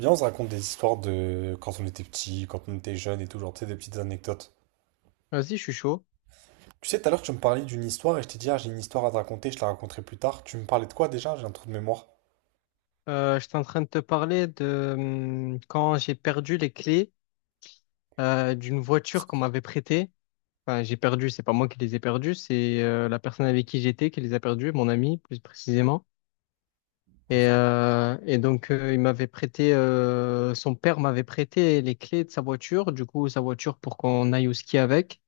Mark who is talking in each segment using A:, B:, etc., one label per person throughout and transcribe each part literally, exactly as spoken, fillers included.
A: Viens, on se raconte des histoires de quand on était petit, quand on était jeune et tout, genre, tu sais, des petites anecdotes.
B: Vas-y, je suis chaud.
A: Tu sais, tout à l'heure, tu me parlais d'une histoire et je t'ai dit, ah, j'ai une histoire à te raconter, je te la raconterai plus tard. Tu me parlais de quoi déjà? J'ai un trou de mémoire.
B: Euh, j'étais en train de te parler de hum, quand j'ai perdu les clés euh, d'une voiture qu'on m'avait prêtée. Enfin, j'ai perdu, c'est pas moi qui les ai perdues, c'est euh, la personne avec qui j'étais qui les a perdues, mon ami plus précisément. Et,
A: Ok.
B: euh, et donc, euh, il m'avait prêté, euh, son père m'avait prêté les clés de sa voiture, du coup, sa voiture pour qu'on aille au ski avec.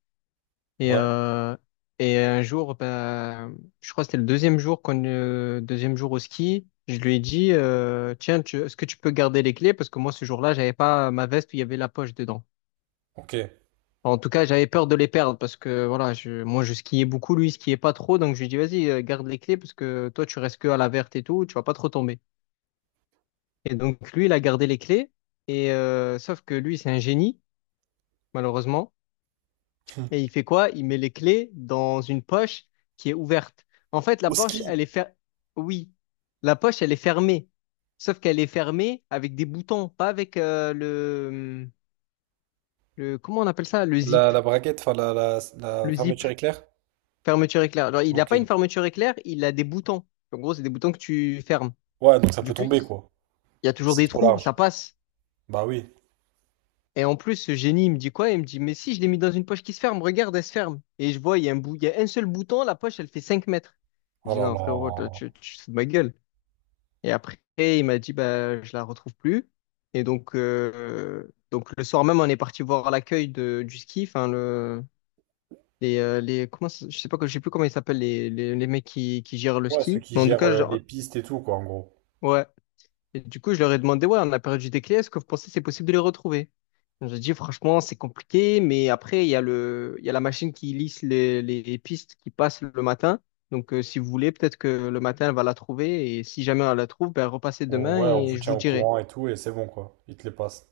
B: Et,
A: Ouais.
B: euh, et un jour, ben, je crois que c'était le deuxième jour qu'on, euh, deuxième jour au ski, je lui ai dit, euh, tiens, tu- est-ce que tu peux garder les clés? Parce que moi, ce jour-là, j'avais pas ma veste où il y avait la poche dedans.
A: Ok.
B: Enfin, en tout cas, j'avais peur de les perdre parce que voilà, je, moi, je skiais beaucoup, lui, il skiait pas trop. Donc, je lui ai dit, vas-y, euh, garde les clés parce que toi, tu restes que à la verte et tout, tu vas pas trop tomber. Et donc, lui, il a gardé les clés. Et euh, sauf que lui, c'est un génie, malheureusement.
A: Hmm.
B: Et il fait quoi? Il met les clés dans une poche qui est ouverte. En fait, la
A: Au
B: poche, elle
A: ski,
B: est fer. Oui, la poche, elle est fermée. Sauf qu'elle est fermée avec des boutons, pas avec euh, le, le... Comment on appelle ça? Le
A: la,
B: zip.
A: la braguette, enfin, la, la, la
B: Le zip,
A: fermeture éclair?
B: fermeture éclair. Genre, il n'a
A: Ok.
B: pas une fermeture éclair, il a des boutons. En gros, c'est des boutons que tu fermes.
A: Ouais, donc ça peut
B: Du coup,
A: tomber,
B: il
A: quoi.
B: il y a toujours
A: Si c'est
B: des
A: trop
B: trous,
A: large.
B: ça passe.
A: Bah oui.
B: Et en plus, ce génie, il me dit quoi? Il me dit, mais si je l'ai mis dans une poche qui se ferme, regarde, elle se ferme. Et je vois, il y a un bout, il y a un seul bouton, la poche, elle fait cinq mètres. Je
A: Oh
B: dis,
A: là
B: non,
A: là.
B: frérot, toi, tu, tu te fous de ma gueule. Et après, il m'a dit, bah, je la retrouve plus. Et donc, euh, donc le soir même, on est parti voir l'accueil de, du ski, enfin, le, les, euh, les, comment, ça- je sais pas, je sais plus comment ils s'appellent, les, les, les mecs qui, qui gèrent le
A: Ouais, ceux
B: ski.
A: qui
B: Mais en tout
A: gèrent
B: cas,
A: euh, les
B: genre,
A: pistes et tout, quoi, en gros.
B: ouais. Et du coup, je leur ai demandé, ouais, on a perdu des clés, est-ce que vous pensez que c'est possible de les retrouver? J'ai dit, franchement, c'est compliqué, mais après, il y a le, il y a la machine qui lisse les, les pistes qui passent le matin. Donc, euh, si vous voulez, peut-être que le matin, elle va la trouver. Et si jamais elle la trouve, ben, repassez
A: On-
B: demain
A: ouais, on
B: et
A: vous
B: je
A: tient
B: vous
A: au
B: dirai.
A: courant et tout, et c'est bon, quoi. Ils te les passent.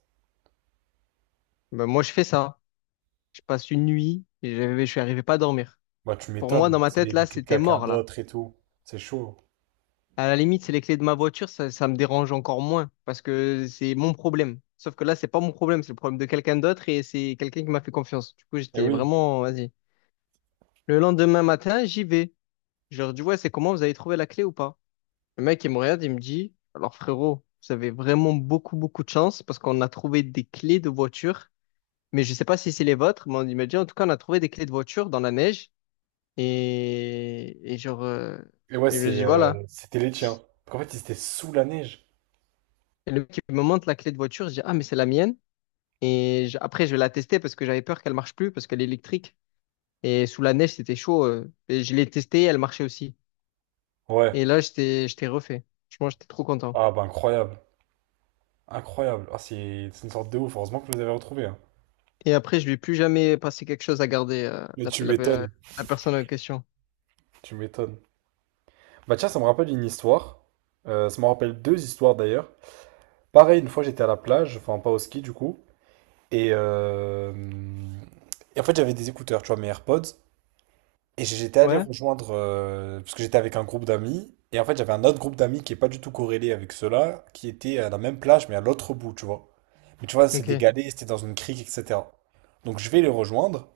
B: Ben, moi, je fais ça. Je passe une nuit et je je suis arrivé pas à dormir.
A: Bah, tu
B: Pour moi,
A: m'étonnes,
B: dans ma
A: c'est
B: tête,
A: les,
B: là,
A: les clés de
B: c'était
A: quelqu'un
B: mort, là.
A: d'autre et tout. C'est chaud.
B: À la limite, c'est les clés de ma voiture, ça, ça me dérange encore moins parce que c'est mon problème. Sauf que là, c'est pas mon problème, c'est le problème de quelqu'un d'autre et c'est quelqu'un qui m'a fait confiance. Du coup,
A: Et
B: j'étais
A: oui.
B: vraiment, vas-y. Le lendemain matin, j'y vais. Je leur dis, ouais, c'est comment, vous avez trouvé la clé ou pas? Le mec, il me regarde, il me dit, alors frérot, vous avez vraiment beaucoup, beaucoup de chance parce qu'on a trouvé des clés de voiture, mais je sais pas si c'est les vôtres, mais on- il m'a dit, en tout cas, on a trouvé des clés de voiture dans la neige et, et genre, euh,
A: Et ouais,
B: et je lui
A: c'est,
B: dis,
A: euh,
B: voilà.
A: c'était les tiens. En fait, ils étaient sous la neige.
B: Et le mec il me montre la clé de voiture, je dis, ah, mais c'est la mienne. Et je- après, je vais la tester parce que j'avais peur qu'elle marche plus parce qu'elle est électrique. Et sous la neige, c'était chaud. Euh, et je l'ai testée, elle marchait aussi.
A: Ouais.
B: Et là, j'étais, j'étais refait. Franchement, j'étais trop content.
A: Ah, bah, incroyable. Incroyable. Ah, c'est c'est une sorte de ouf. Heureusement que vous les avez retrouvés, hein.
B: Et après, je lui ai plus jamais passé quelque chose à garder, euh,
A: Mais
B: la,
A: tu
B: la,
A: m'étonnes.
B: la personne en question.
A: Tu m'étonnes. Bah, tiens, ça me rappelle une histoire. Euh, ça me rappelle deux histoires d'ailleurs. Pareil, une fois, j'étais à la plage, enfin, pas au ski du coup. Et, euh, et en fait, j'avais des écouteurs, tu vois, mes AirPods. Et j'étais allé
B: Ouais.
A: rejoindre, euh, parce que j'étais avec un groupe d'amis, et en fait j'avais un autre groupe d'amis qui est pas du tout corrélé avec ceux-là, qui était à la même plage mais à l'autre bout, tu vois. Mais tu vois, c'est
B: Ok.
A: dégalé, c'était dans une crique, et cetera. Donc je vais les rejoindre,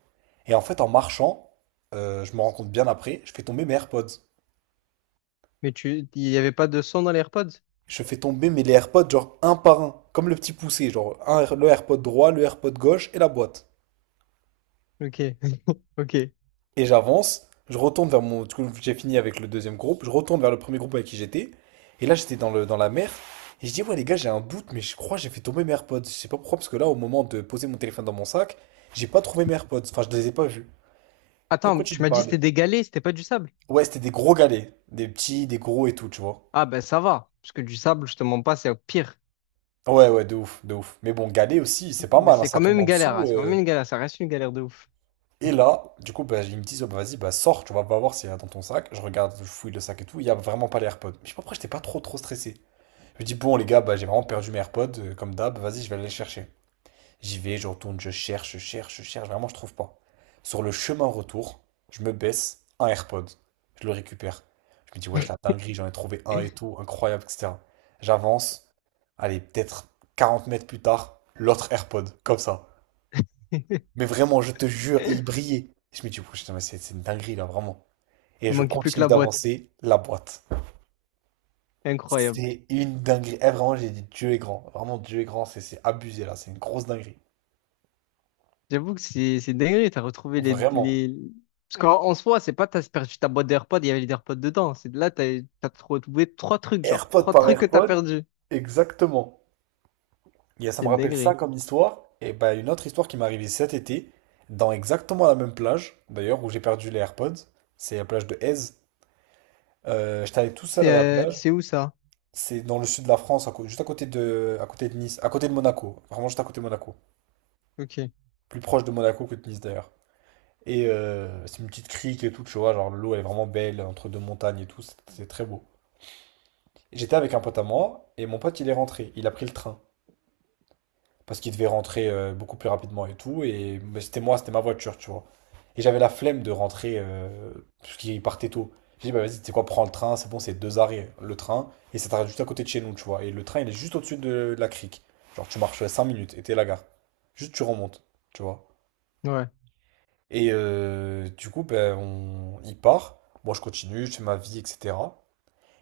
A: et en fait en marchant, euh, je me rends compte bien après, je fais tomber mes AirPods.
B: Mais tu, il n'y avait pas de son dans les AirPods?
A: Je fais tomber mes les AirPods genre un par un, comme le petit poussé, genre un, le AirPod droit, le AirPod gauche et la boîte.
B: Ok. Ok.
A: Et j'avance, je retourne vers mon. Du coup, j'ai fini avec le deuxième groupe, je retourne vers le premier groupe avec qui j'étais. Et là, j'étais dans le, dans la mer. Et je dis, ouais, les gars, j'ai un doute, mais je crois que j'ai fait tomber mes AirPods. Je sais pas pourquoi, parce que là, au moment de poser mon téléphone dans mon sac, j'ai pas trouvé mes AirPods. Enfin, je les ai pas vus. Et on
B: Attends,
A: tu
B: tu
A: de
B: m'as dit c'était
A: parler.
B: des galets, c'était pas du sable.
A: Ouais, c'était des gros galets. Des petits, des gros et tout, tu vois.
B: Ah ben ça va, parce que du sable, je te mens pas, c'est au pire.
A: Ouais, ouais, de ouf, de ouf. Mais bon, galet aussi, c'est pas
B: Mais
A: mal, hein,
B: c'est
A: ça
B: quand
A: tombe
B: même
A: en
B: une galère, hein,
A: dessous.
B: c'est quand même
A: euh.
B: une galère, ça reste une galère de ouf.
A: Et
B: Mhm.
A: là, du coup, bah, ils me disent, oh, bah, vas-y, bah, sors, tu vas pas voir s'il y a dans ton sac. Je regarde, je fouille le sac et tout, il y a vraiment pas les AirPods. Je sais pas pourquoi j'étais pas trop, trop stressé. Je me dis, bon, les gars, bah, j'ai vraiment perdu mes AirPods, euh, comme d'hab, vas-y, je vais aller les chercher. J'y vais, je retourne, je cherche, je cherche, je cherche, vraiment, je trouve pas. Sur le chemin retour, je me baisse, un AirPod, je le récupère. Je me dis, wesh, la dinguerie, j'en ai trouvé un et tout, incroyable, et cetera. J'avance, allez, peut-être quarante mètres plus tard, l'autre AirPod, comme ça. Mais vraiment, je te jure, il brillait. Je me dis, wesh, putain, mais c'est c'est une dinguerie, là, vraiment. Et
B: Il
A: je
B: manquait plus que
A: continue
B: la boîte.
A: d'avancer, la boîte.
B: Incroyable.
A: C'est une dinguerie. Eh, vraiment, j'ai dit Dieu est grand. Vraiment, Dieu est grand. C'est c'est abusé là. C'est une grosse dinguerie.
B: J'avoue que c'est c'est dingue, t'as retrouvé les,
A: Vraiment.
B: les... Parce qu'en en soi, c'est pas t'as perdu ta boîte d'AirPods, il y avait les AirPods dedans. C'est de là, t'as t'as retrouvé trois trucs, genre.
A: AirPod
B: Trois
A: par
B: trucs que t'as
A: AirPod.
B: perdu.
A: Exactement. Il y a- ça
B: C'est
A: me
B: une
A: rappelle ça
B: dinguerie.
A: comme histoire. Et bah, une autre histoire qui m'est arrivée cet été, dans exactement la même plage, d'ailleurs, où j'ai perdu les AirPods. C'est la plage de Aise. Euh, j'étais allé tout seul à
B: C'est
A: la
B: euh,
A: plage.
B: c'est où ça?
A: C'est dans le sud de la France, à cô- juste à côté de, à côté de Nice, à côté de Monaco. Vraiment juste à côté de Monaco.
B: Ok,
A: Plus proche de Monaco que de Nice d'ailleurs. Et euh, c'est une petite crique et tout, tu vois, genre l'eau elle est vraiment belle entre deux montagnes et tout, c'est c'est très beau. J'étais avec un pote à moi et mon pote il est rentré, il a pris le train parce qu'il devait rentrer euh, beaucoup plus rapidement et tout. Et mais c'était moi, c'était ma voiture, tu vois. Et j'avais la flemme de rentrer euh, parce qu'il partait tôt. J'ai dit, bah vas-y, tu sais quoi, prends le train, c'est bon, c'est deux arrêts le train et ça t'arrête juste à côté de chez nous, tu vois. Et le train il est juste au-dessus de la crique, genre tu marches cinq minutes et t'es à la gare, juste tu remontes, tu vois.
B: ouais.
A: Et euh, du coup, ben, on... il part. Moi, je continue, je fais ma vie, et cetera.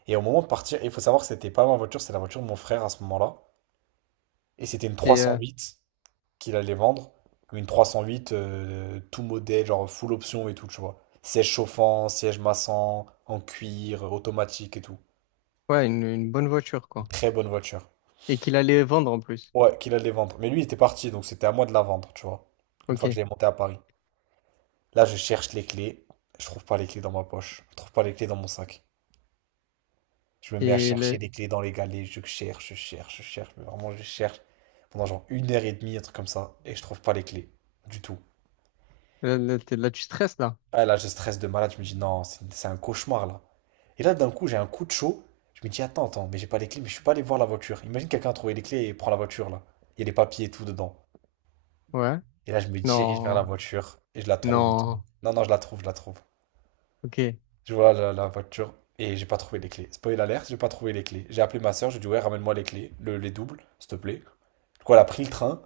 A: Et au moment de partir, il faut savoir que c'était pas ma voiture, c'était la voiture de mon frère à ce moment-là. Et c'était une trois
B: C'est
A: cent
B: euh,
A: huit qu'il allait vendre. Une trois cent huit, euh, tout modèle, genre full option et tout, tu vois. Siège chauffant, siège massant, en cuir, automatique et tout.
B: Ouais, une, une bonne voiture, quoi.
A: Très bonne voiture.
B: Et qu'il allait vendre en plus.
A: Ouais, qu'il allait vendre. Mais lui, il était parti, donc c'était à moi de la vendre, tu vois. Une
B: Ok.
A: fois que j'avais monté à Paris. Là, je cherche les clés. Je trouve pas les clés dans ma poche. Je trouve pas les clés dans mon sac. Je me mets à
B: Et
A: chercher
B: le-
A: les clés dans les galets, je cherche, je cherche, je cherche, mais vraiment je cherche pendant genre une heure et demie, un truc comme ça, et je trouve pas les clés du tout.
B: là, là, t'es- Là, tu stresses, là.
A: Ah là, je stresse de malade, je me dis non, c'est c'est un cauchemar là. Et là, d'un coup, j'ai un coup de chaud, je me dis attends, attends, mais j'ai pas les clés, mais je suis pas allé voir la voiture. Imagine quelqu'un a trouvé les clés et prend la voiture là. Il y a les papiers et tout dedans.
B: Ouais.
A: Et là, je me dirige vers la
B: Non.
A: voiture et je la trouve et tout.
B: Non.
A: Non, non, je la trouve, je la trouve.
B: Ok. C'est
A: Je vois la, la voiture et j'ai pas trouvé les clés. Spoil alerte, j'ai pas trouvé les clés. J'ai appelé ma soeur, j'ai dit ouais, ramène-moi les clés, le- les doubles, s'il te plaît. Du coup, elle a pris le train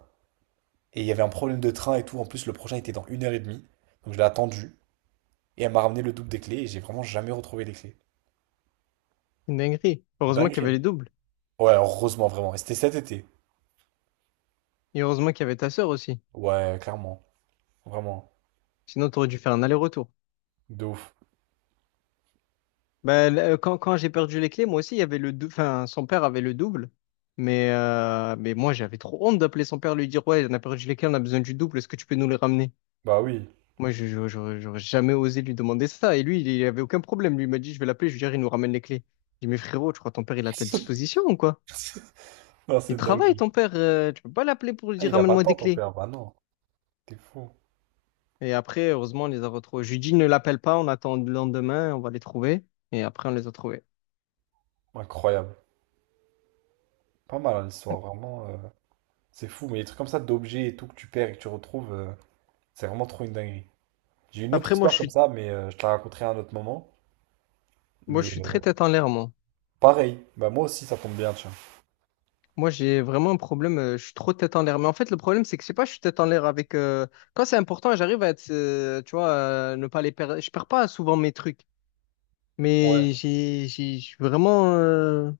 A: et il y avait un problème de train et tout. En plus, le prochain était dans une heure et demie. Donc je l'ai attendu et elle m'a ramené le double des clés et j'ai vraiment jamais retrouvé les clés.
B: une dinguerie. Heureusement qu'il y
A: Dinguerie,
B: avait
A: hein.
B: les doubles.
A: Ouais, heureusement, vraiment. Et c'était cet été.
B: Et heureusement qu'il y avait ta sœur aussi.
A: Ouais, clairement. Vraiment.
B: Sinon, t'aurais dû faire un aller-retour.
A: De ouf.
B: Bah, là, quand quand j'ai perdu les clés, moi aussi, il y avait le dou- enfin, son père avait le double. Mais, euh, mais moi, j'avais trop honte d'appeler son père, lui dire, ouais, on a perdu les clés, on a besoin du double, est-ce que tu peux nous les ramener?
A: Bah oui.
B: Moi, je, je- j'aurais j'aurais jamais osé lui demander ça. Et lui, il il avait aucun problème. Lui, il m'a dit, je vais l'appeler, je lui dirai, il nous ramène les clés. J'ai dit, mais frérot, tu crois ton père, il est à ta disposition ou quoi?
A: Non,
B: Il
A: c'est
B: travaille,
A: dinguerie.
B: ton père. Euh, tu peux pas l'appeler pour lui
A: Ah,
B: dire,
A: il a pas de
B: ramène-moi
A: temps,
B: des
A: ton
B: clés.
A: père. Bah non. T'es fou.
B: Et après, heureusement, on les a retrouvés. Je lui dis, ne l'appelle pas, on attend le lendemain, on va les trouver. Et après, on les a trouvés.
A: Incroyable. Pas mal, hein, l'histoire, vraiment. euh, C'est fou, mais les trucs comme ça d'objets et tout que tu perds et que tu retrouves. euh, C'est vraiment trop une dinguerie. J'ai une autre
B: Après, moi, je
A: histoire comme
B: suis,
A: ça, mais euh, je te la raconterai à un autre moment.
B: moi, je
A: Mais
B: suis
A: euh,
B: très tête en l'air, moi.
A: pareil, bah moi aussi ça tombe bien, tiens.
B: Moi, j'ai vraiment un problème, euh, je suis trop tête en l'air. Mais en fait, le problème, c'est que je sais pas, je suis tête en l'air avec. euh, Quand c'est important, j'arrive à être, euh, tu vois, euh, ne pas les perdre. Je perds pas souvent mes trucs. Mais
A: Ouais,
B: j'ai, j'ai, je suis vraiment, euh,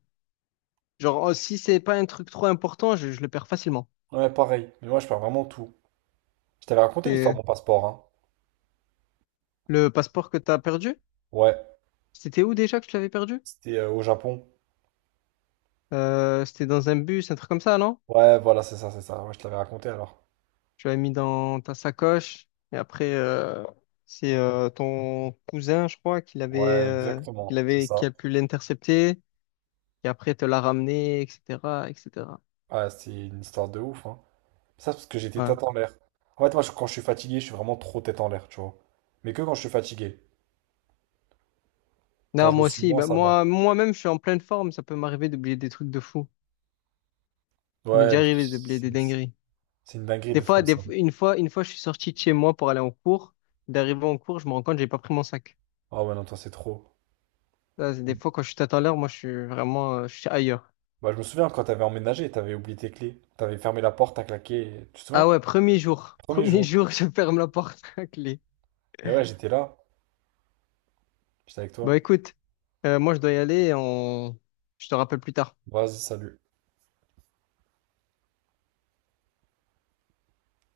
B: genre, oh, si c'est pas un truc trop important, je, je le perds facilement.
A: ouais, pareil. Mais moi je perds vraiment tout. Je t'avais raconté l'histoire de
B: C'est
A: mon passeport, hein.
B: le passeport que t'as perdu?
A: Ouais,
B: C'était où déjà que tu l'avais perdu?
A: c'était euh, au Japon.
B: Euh, c'était dans un bus, un truc comme ça, non?
A: Ouais, voilà, c'est ça, c'est ça. Ouais, je te l'avais raconté alors.
B: Tu l'avais mis dans ta sacoche. Et après, euh, c'est euh, ton cousin, je crois, qui l'avait,
A: Ouais,
B: euh, qui
A: exactement, c'est
B: l'avait, qui
A: ça.
B: a pu l'intercepter. Et après, te l'a ramené, et cetera, et cetera.
A: Ouais, c'est une histoire de ouf, hein. Ça, c'est parce que j'étais
B: Ouais.
A: tête en l'air. En fait, moi, je- quand je suis fatigué, je suis vraiment trop tête en l'air, tu vois. Mais que quand je suis fatigué. Quand
B: Non,
A: je le
B: moi
A: suis
B: aussi.
A: moins,
B: Bah,
A: ça va.
B: moi, moi-même, je suis en pleine forme. Ça peut m'arriver d'oublier des trucs de fou. Il m'est
A: Ouais,
B: déjà
A: pff,
B: arrivé d'oublier
A: c'est
B: des dingueries.
A: c'est une dinguerie
B: Des
A: d'être
B: fois,
A: comme
B: des,
A: ça.
B: f- une fois, une fois, je suis sorti de chez moi pour aller en cours. D'arriver en cours, je me rends compte que j'ai pas pris mon sac.
A: Ah ouais, non, toi, c'est trop.
B: Ça, c'est des fois, quand je suis à l'heure, moi, je suis vraiment, euh, je suis ailleurs.
A: Bah, je me souviens quand t'avais emménagé, t'avais oublié tes clés, t'avais fermé la porte, t'as claqué, tu te
B: Ah
A: souviens?
B: ouais, premier jour.
A: Premier
B: Premier
A: jour.
B: jour, je ferme la porte à clé.
A: Et ouais, j'étais là, j'étais avec
B: Bon,
A: toi.
B: écoute, euh, moi, je dois y aller. et On... Je te rappelle plus tard.
A: Vas-y, salut.